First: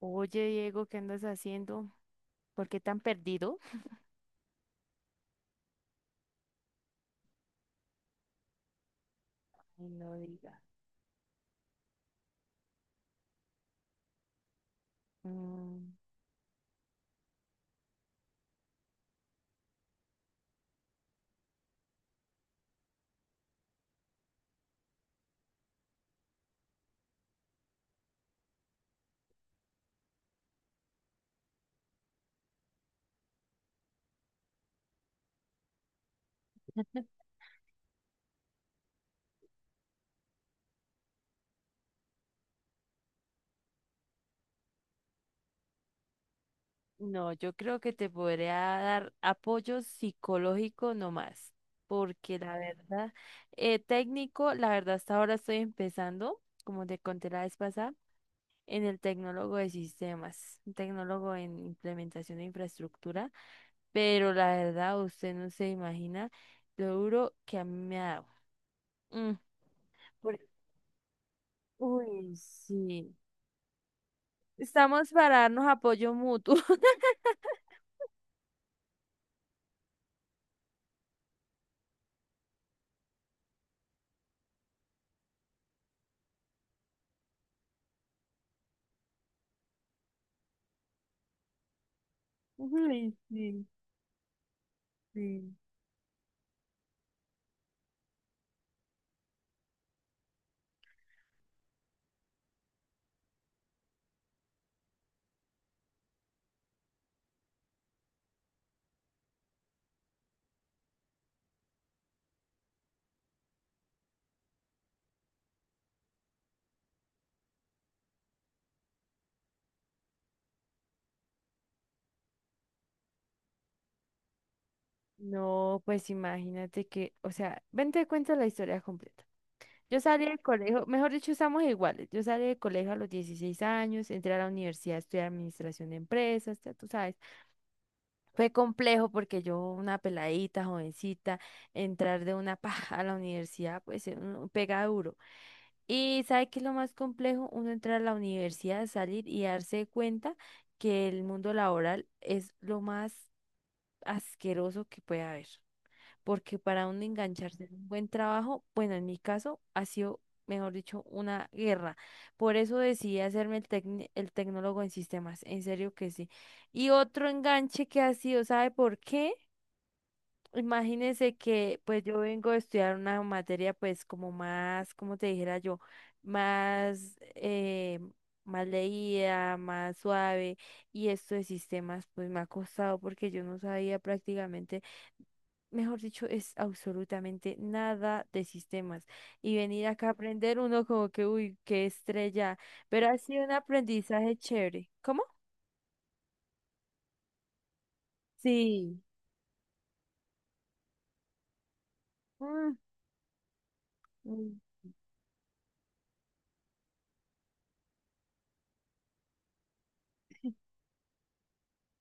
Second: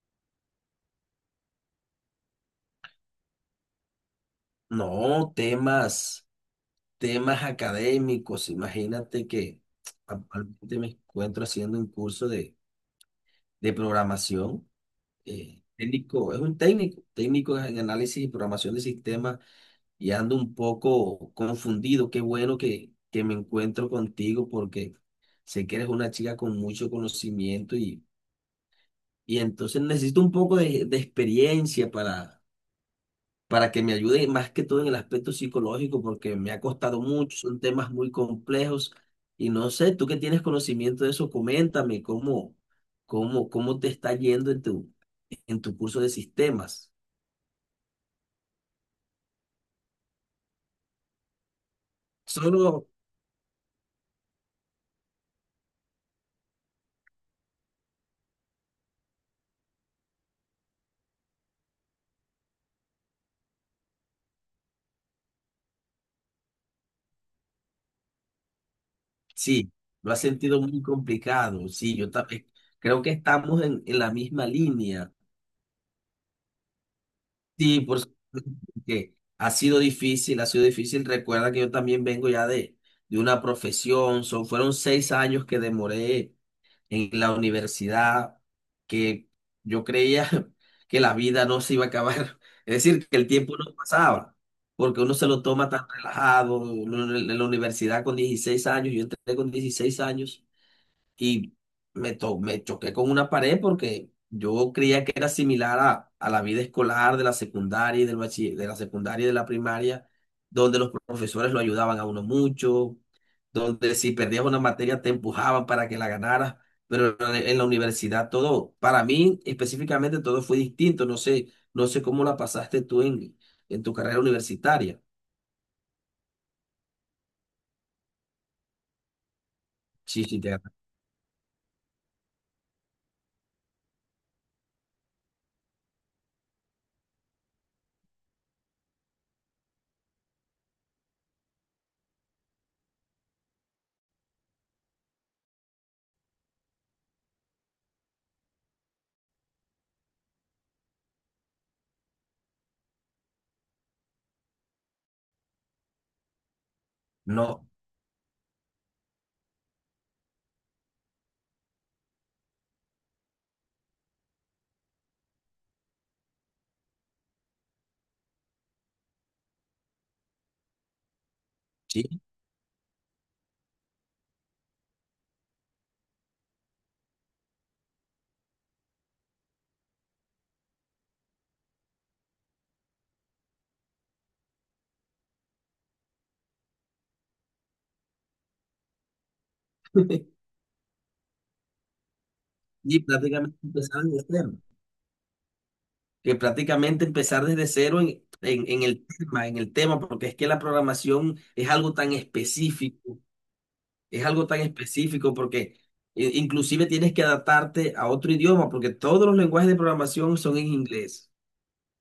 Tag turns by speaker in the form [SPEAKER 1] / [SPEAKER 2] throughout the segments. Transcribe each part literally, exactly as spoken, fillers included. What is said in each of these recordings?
[SPEAKER 1] Oye, Diego, ¿qué andas haciendo? ¿Por qué tan perdido?
[SPEAKER 2] No, temas, temas académicos. Imagínate que
[SPEAKER 1] Ay, no diga.
[SPEAKER 2] actualmente me encuentro haciendo un curso de, de programación. Eh,
[SPEAKER 1] Mm,
[SPEAKER 2] técnico, es un técnico, técnico en análisis y programación de sistemas, y ando un poco confundido. Qué bueno que, que me encuentro contigo porque sé que eres una chica con mucho conocimiento y, y entonces necesito un poco de, de experiencia para para que me ayude más que todo en el aspecto psicológico, porque me ha costado mucho, son temas muy complejos y no sé, tú que tienes conocimiento de eso, coméntame cómo, cómo, cómo te está yendo en tu, en tu curso de sistemas.
[SPEAKER 1] no, yo creo que te podría dar apoyo psicológico nomás, porque la
[SPEAKER 2] Solo,
[SPEAKER 1] verdad, eh, técnico, la verdad hasta ahora estoy empezando, como te conté la vez pasada, en el tecnólogo de sistemas, un tecnólogo en implementación de infraestructura, pero la verdad usted no se imagina lo duro que a mí me ha dado. Mm.
[SPEAKER 2] sí, lo has
[SPEAKER 1] por-
[SPEAKER 2] sentido muy complicado, sí, yo
[SPEAKER 1] Uy,
[SPEAKER 2] también creo que
[SPEAKER 1] sí.
[SPEAKER 2] estamos en, en la misma
[SPEAKER 1] Estamos
[SPEAKER 2] línea.
[SPEAKER 1] para darnos apoyo mutuo.
[SPEAKER 2] Sí, por supuesto que ha sido difícil, ha sido difícil. Recuerda que yo también vengo ya de, de una profesión, son, fueron seis años que demoré en la universidad, que yo creía que la vida no se iba a acabar, es decir,
[SPEAKER 1] Uy,
[SPEAKER 2] que el tiempo
[SPEAKER 1] sí,
[SPEAKER 2] no pasaba, porque uno se lo
[SPEAKER 1] sí.
[SPEAKER 2] toma tan relajado, uno en en la universidad con dieciséis años, yo entré con dieciséis años y me, to- me choqué con una pared porque yo creía que era similar a, a la vida escolar de la secundaria y del bachi- de la secundaria y de la primaria, donde los profesores lo ayudaban a uno mucho, donde si perdías una materia te empujaban para que la ganaras, pero en la en la universidad todo, para mí específicamente todo fue distinto, no sé, no sé cómo la pasaste tú en, en tu carrera universitaria.
[SPEAKER 1] No, pues imagínate que, o sea, ven te cuento la historia completa. Yo
[SPEAKER 2] Sí,
[SPEAKER 1] salí del
[SPEAKER 2] sí, te-
[SPEAKER 1] colegio, mejor dicho, estamos iguales. Yo salí del colegio a los dieciséis años, entré a la universidad a estudiar administración de empresas, ya tú sabes. Fue complejo porque yo, una peladita, jovencita, entrar de una paja a la universidad, pues eh, uno pega duro. Y sabe que es lo más complejo, uno entrar a la universidad, salir y darse cuenta que el mundo laboral es lo más asqueroso que puede haber. Porque para uno engancharse
[SPEAKER 2] no,
[SPEAKER 1] en un buen trabajo, bueno, en mi caso ha sido, mejor dicho, una guerra. Por eso decidí hacerme el, tecni- el tecnólogo en sistemas, en serio que sí. Y otro enganche que ha sido, ¿sabe por qué? Imagínense que pues yo
[SPEAKER 2] sí.
[SPEAKER 1] vengo a estudiar una materia pues como más, como te dijera yo, más, eh, más leída, más suave y esto de sistemas pues me ha costado porque yo no sabía prácticamente, mejor dicho, es absolutamente nada de sistemas y venir acá a aprender uno como que, uy, qué estrella,
[SPEAKER 2] Y
[SPEAKER 1] pero ha sido un
[SPEAKER 2] prácticamente empezaron de
[SPEAKER 1] aprendizaje
[SPEAKER 2] cero.
[SPEAKER 1] chévere. ¿Cómo?
[SPEAKER 2] Que prácticamente empezar desde cero en, en, en
[SPEAKER 1] Sí.
[SPEAKER 2] el tema, en el tema, porque es que la programación es algo tan específico, es algo
[SPEAKER 1] Mm.
[SPEAKER 2] tan específico porque eh, inclusive tienes que adaptarte a otro idioma, porque todos los lenguajes de programación son en inglés.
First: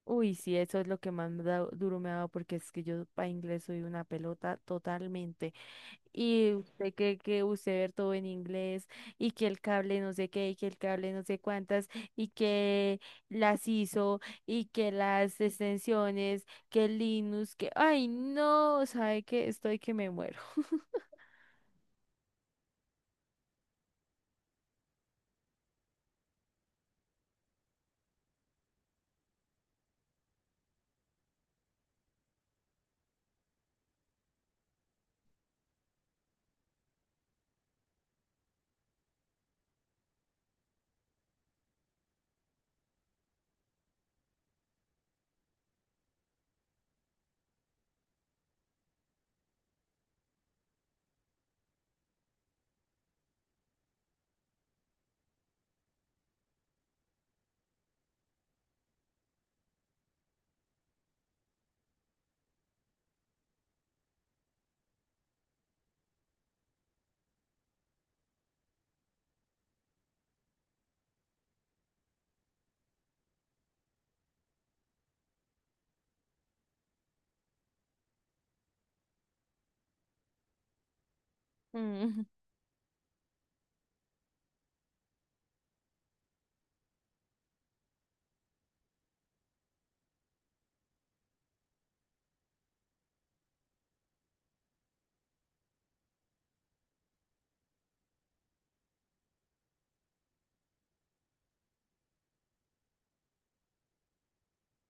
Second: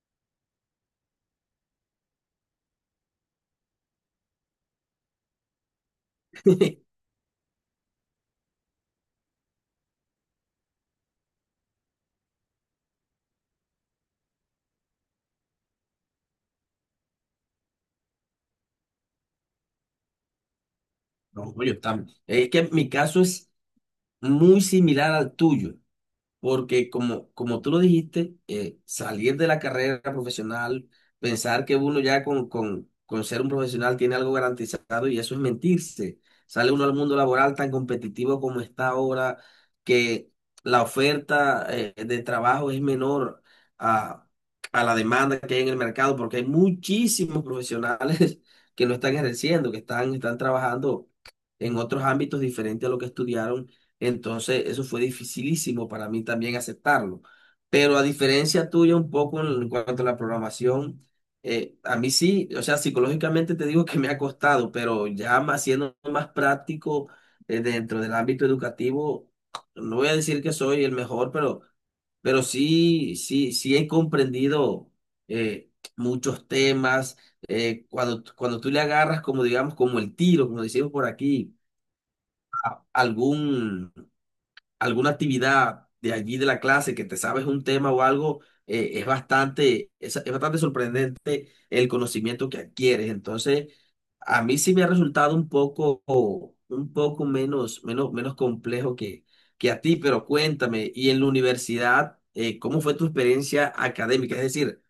[SPEAKER 1] Uy, sí, eso es lo que más me da- duro me ha dado porque es que yo para inglés soy una pelota totalmente. Y usted cree que usted ver todo en inglés y que el cable no sé qué y que el cable no sé cuántas y que las hizo y que las extensiones, que Linux, que. Ay, no, sabe que estoy que me muero.
[SPEAKER 2] No, yo tam- es que mi caso es muy similar al tuyo. Porque como, como tú lo dijiste, eh, salir de la carrera profesional, pensar que uno ya con, con, con ser un profesional tiene algo garantizado, y eso es mentirse. Sale uno al mundo laboral tan competitivo como está ahora, que la oferta eh, de trabajo es menor a, a la demanda que hay en el mercado, porque hay muchísimos profesionales que no están ejerciendo, que están, están trabajando en otros ámbitos diferentes a lo que estudiaron. Entonces, eso fue dificilísimo para mí también aceptarlo. Pero a diferencia tuya un poco en en cuanto a la programación, eh, a mí sí, o sea, psicológicamente te digo que me ha costado, pero ya más siendo más práctico eh, dentro del ámbito educativo, no voy a decir que soy el mejor, pero, pero sí, sí, sí he comprendido eh, muchos temas. Eh, cuando, cuando tú le agarras como, digamos, como el tiro, como decimos por aquí, a- algún alguna actividad de allí de la clase que te sabes un tema o algo, eh, es bastante, es, es bastante sorprendente el conocimiento que adquieres. Entonces, a mí sí me ha resultado un poco, un poco menos, menos, menos complejo que, que a ti, pero cuéntame, y en la universidad, eh, ¿cómo fue tu experiencia académica? Es decir,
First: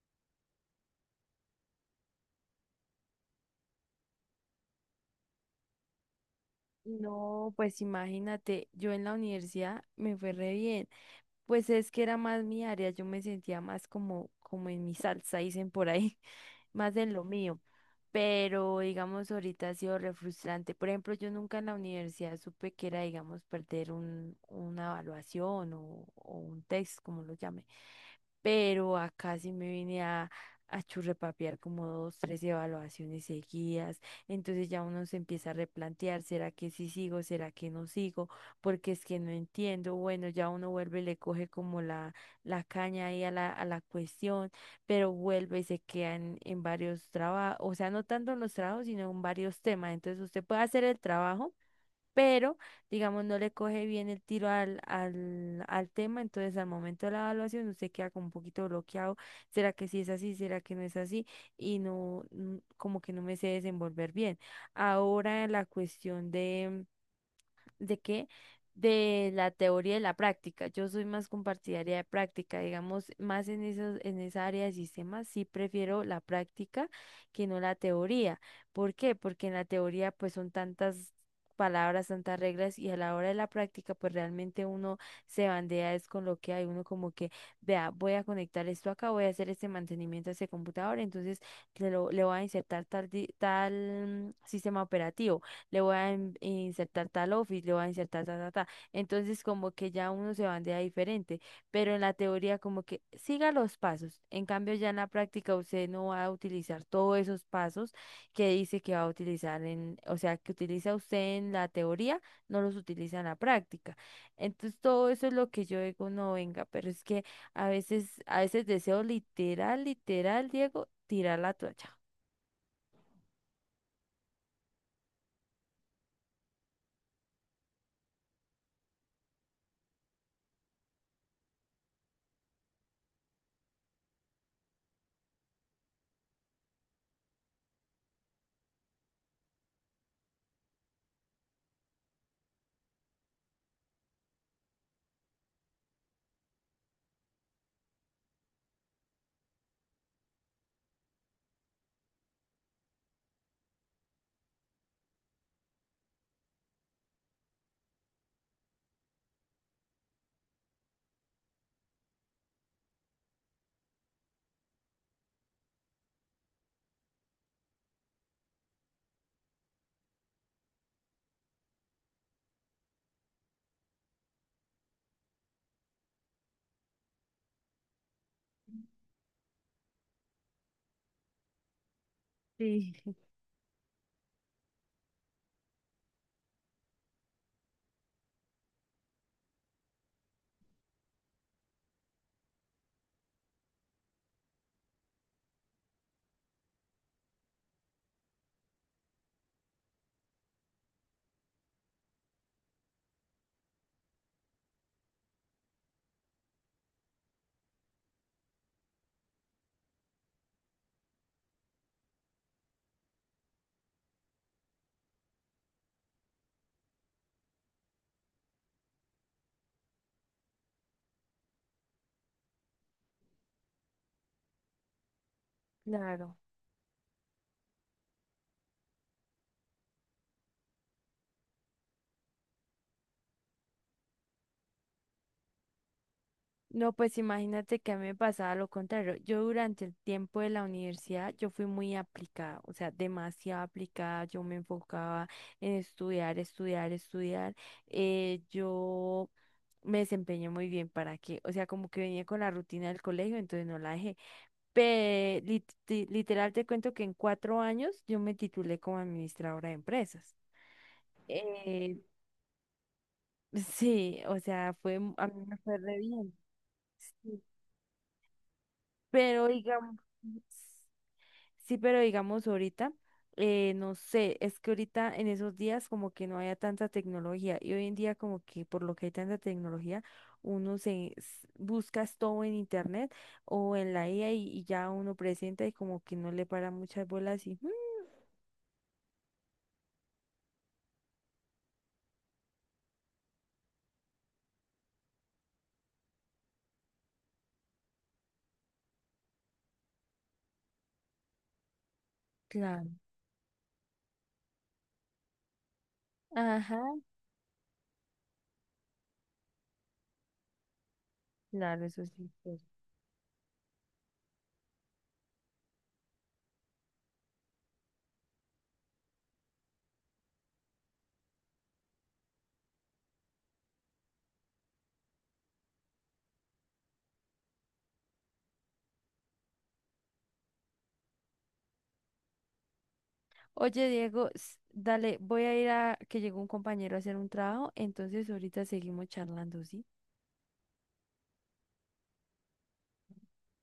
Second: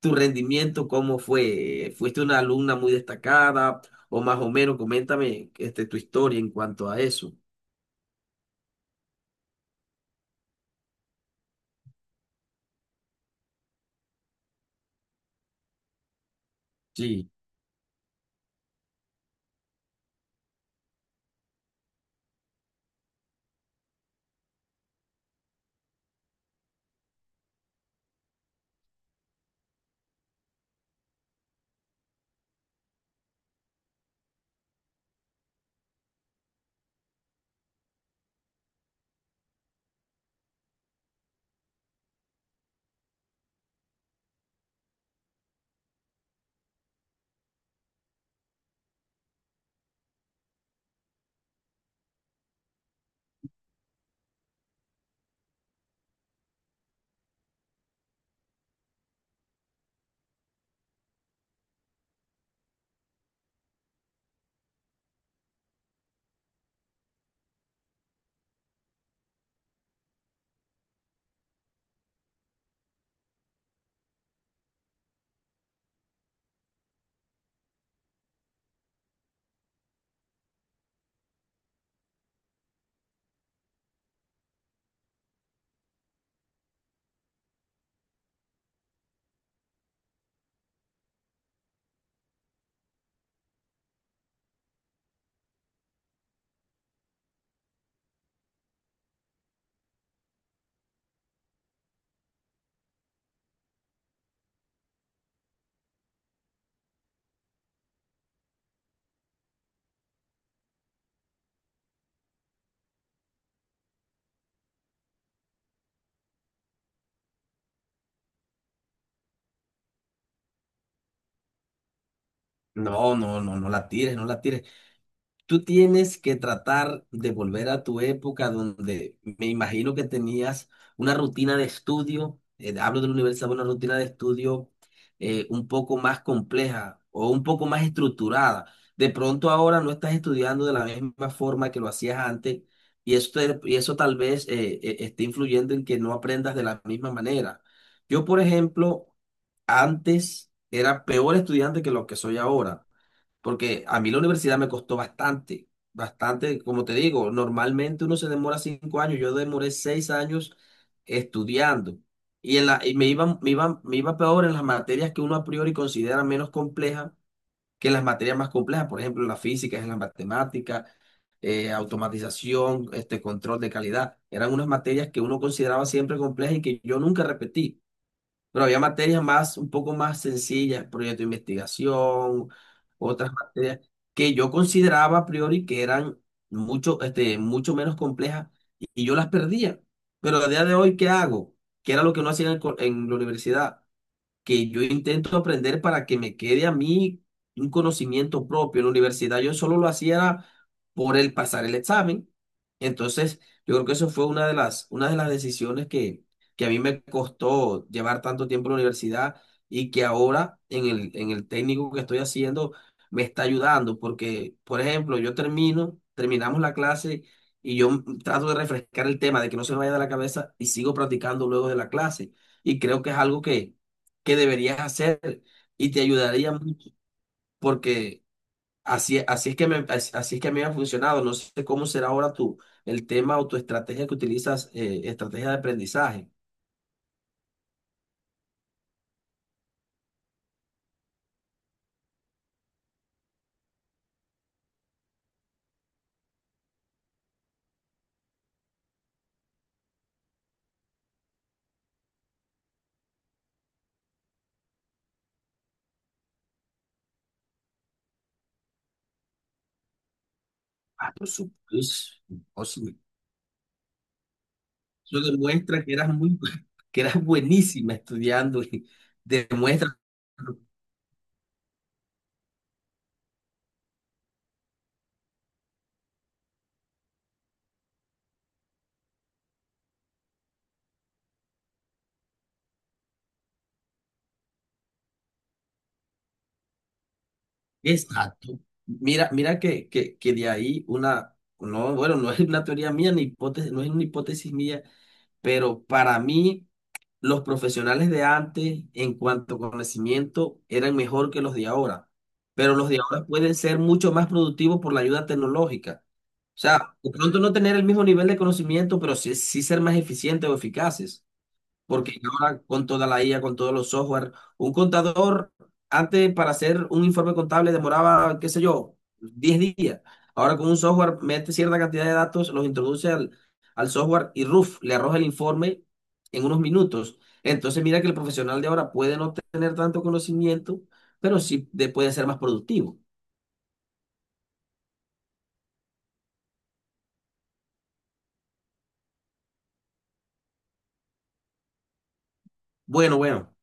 [SPEAKER 2] tu rendimiento, ¿cómo fue? ¿Fuiste una alumna muy destacada? O más o menos, coméntame este, tu historia en cuanto a eso.
[SPEAKER 1] No, pues imagínate, yo en la universidad me fue re bien. Pues es que era más mi área, yo me sentía más como, como en mi salsa, dicen por ahí, más en lo
[SPEAKER 2] Sí.
[SPEAKER 1] mío. Pero digamos, ahorita ha sido re frustrante. Por ejemplo, yo nunca en la universidad supe que era, digamos, perder un, una evaluación o, o un test, como lo llame. Pero acá sí me vine a, a churrepapear como dos, tres evaluaciones seguidas. Entonces ya uno se empieza a replantear, ¿será que sí sigo? ¿Será que no sigo? Porque es que no entiendo. Bueno, ya uno vuelve y le coge como la, la caña ahí a la, a la cuestión, pero vuelve y se queda en, en varios trabajos, o sea, no tanto en los trabajos, sino en varios temas. Entonces usted puede hacer el trabajo, pero digamos no le coge bien el tiro al, al, al tema. Entonces al momento de la evaluación usted queda como un poquito bloqueado, ¿será que sí es así? ¿Será que no es así? Y no, mm, como que no me sé desenvolver bien. Ahora la cuestión de. ¿De qué? De la teoría y la práctica. Yo soy más compartidaria de práctica, digamos, más en esos, en esa área de sistemas. Sí prefiero la práctica que no la teoría. ¿Por qué? Porque en la teoría pues son tantas palabras, tantas reglas, y a la hora de la práctica pues realmente uno se bandea es con lo que hay. Uno como que, vea, voy a conectar esto acá, voy a hacer este mantenimiento a este computador, entonces le, lo- le voy a insertar tal, di- tal mm, sistema operativo, le voy a in- insertar tal office, le voy a insertar ta, ta, ta. Entonces, como que ya uno se bandea diferente, pero en la teoría como que siga los pasos. En cambio, ya en la práctica usted no va a utilizar todos esos pasos que dice que va a utilizar en, o sea, que utiliza usted en la teoría, no los utiliza en la práctica. Entonces, todo eso es lo que yo digo, no venga, pero es que a veces, a veces deseo, literal, literal, Diego, tirar la toalla.
[SPEAKER 2] No, no, no, no la tires, no la tires. Tú tienes que tratar de volver a tu época donde me imagino que tenías una rutina de estudio, eh, hablo de la universidad, una rutina de estudio eh, un poco más compleja o un poco más estructurada. De pronto ahora no estás estudiando de la misma forma que lo hacías antes, y esto er, y eso tal vez eh, eh, esté influyendo en que no aprendas de la misma manera. Yo, por ejemplo, antes era peor estudiante que lo que soy ahora. Porque a mí la universidad me costó bastante, bastante, como te digo, normalmente uno se demora cinco años, yo demoré seis años estudiando. Y, en la, y me iba, me iba, me iba peor en las materias que uno a priori considera menos complejas que en las materias más complejas, por ejemplo, en la física, en la matemática, eh, automatización, este control de calidad. Eran unas materias que uno consideraba siempre complejas y que yo nunca repetí. Pero había materias más, un poco más sencillas, proyecto de investigación,
[SPEAKER 1] Sí.
[SPEAKER 2] otras materias que yo consideraba a priori que eran mucho, este, mucho menos complejas, y y yo las perdía. Pero a día de hoy, ¿qué hago? ¿Qué era lo que no hacía en, el co- en la universidad? Que yo intento aprender para que me quede a mí un conocimiento propio. En la universidad yo solo lo hacía era por el pasar el examen. Entonces, yo creo que eso fue una de las, una de las decisiones que, que a mí me costó llevar tanto tiempo en la universidad, y que ahora en el, en el técnico que estoy haciendo me está ayudando porque, por ejemplo, yo termino, terminamos la clase y yo mm, trato de refrescar el tema, de que no se me vaya de la cabeza, y sigo practicando luego de la clase. Y creo que es algo que que deberías hacer y te
[SPEAKER 1] Claro.
[SPEAKER 2] ayudaría mucho porque así, así es que me, as- así es que a mí me ha funcionado. No sé cómo será ahora tu, el tema o tu estrategia que utilizas, eh, estrategia de aprendizaje.
[SPEAKER 1] No, pues imagínate que a mí me pasaba lo contrario. Yo durante el tiempo de la universidad, yo fui muy aplicada, o sea, demasiado aplicada. Yo me enfocaba en estudiar, estudiar, estudiar. eh, yo me desempeñé muy bien, ¿para qué? O sea, como que venía con la rutina del colegio, entonces no la dejé. Pe- lit- ti- literal te cuento que en cuatro años yo me titulé como administradora de empresas.
[SPEAKER 2] Ah, por
[SPEAKER 1] Eh,
[SPEAKER 2] supuesto. O sea,
[SPEAKER 1] sí, o sea, fue,
[SPEAKER 2] eso
[SPEAKER 1] a mí me fue
[SPEAKER 2] demuestra que
[SPEAKER 1] re
[SPEAKER 2] eras
[SPEAKER 1] bien.
[SPEAKER 2] muy, que eras
[SPEAKER 1] Sí,
[SPEAKER 2] buenísima estudiando. Y
[SPEAKER 1] pero digamos.
[SPEAKER 2] demuestra.
[SPEAKER 1] Sí, pero digamos ahorita, eh, no sé, es que ahorita en esos días como que no haya tanta tecnología, y hoy en día como que por lo que hay tanta tecnología, uno se s- buscas todo en internet o en la I A y, y ya uno presenta y como que no le para muchas bolas y "Mm,
[SPEAKER 2] Exacto. Mira, mira que, que, que de ahí una, no, bueno, no es una teoría mía, ni hipótesis, no es una hipótesis mía, pero para mí los profesionales de antes, en cuanto a conocimiento, eran mejor que los de ahora, pero los
[SPEAKER 1] claro,
[SPEAKER 2] de ahora pueden ser mucho más productivos por la ayuda tecnológica. O sea,
[SPEAKER 1] ajá,
[SPEAKER 2] de pronto no tener el mismo nivel de conocimiento, pero sí, sí ser más eficientes o eficaces.
[SPEAKER 1] claro, eso
[SPEAKER 2] Porque
[SPEAKER 1] sí, pues".
[SPEAKER 2] ahora con toda la I A, con todos los software, un contador antes para hacer un informe contable demoraba, qué sé yo, diez días. Ahora con un software mete cierta cantidad de datos, los introduce al, al software y RUF le arroja el informe en unos minutos. Entonces mira que el profesional de ahora puede no tener tanto conocimiento, pero sí de- puede ser más productivo.
[SPEAKER 1] Oye, Diego, s- dale, voy a ir a que llegó un compañero a hacer un trabajo, entonces ahorita seguimos charlando, ¿sí?
[SPEAKER 2] Bueno, bueno,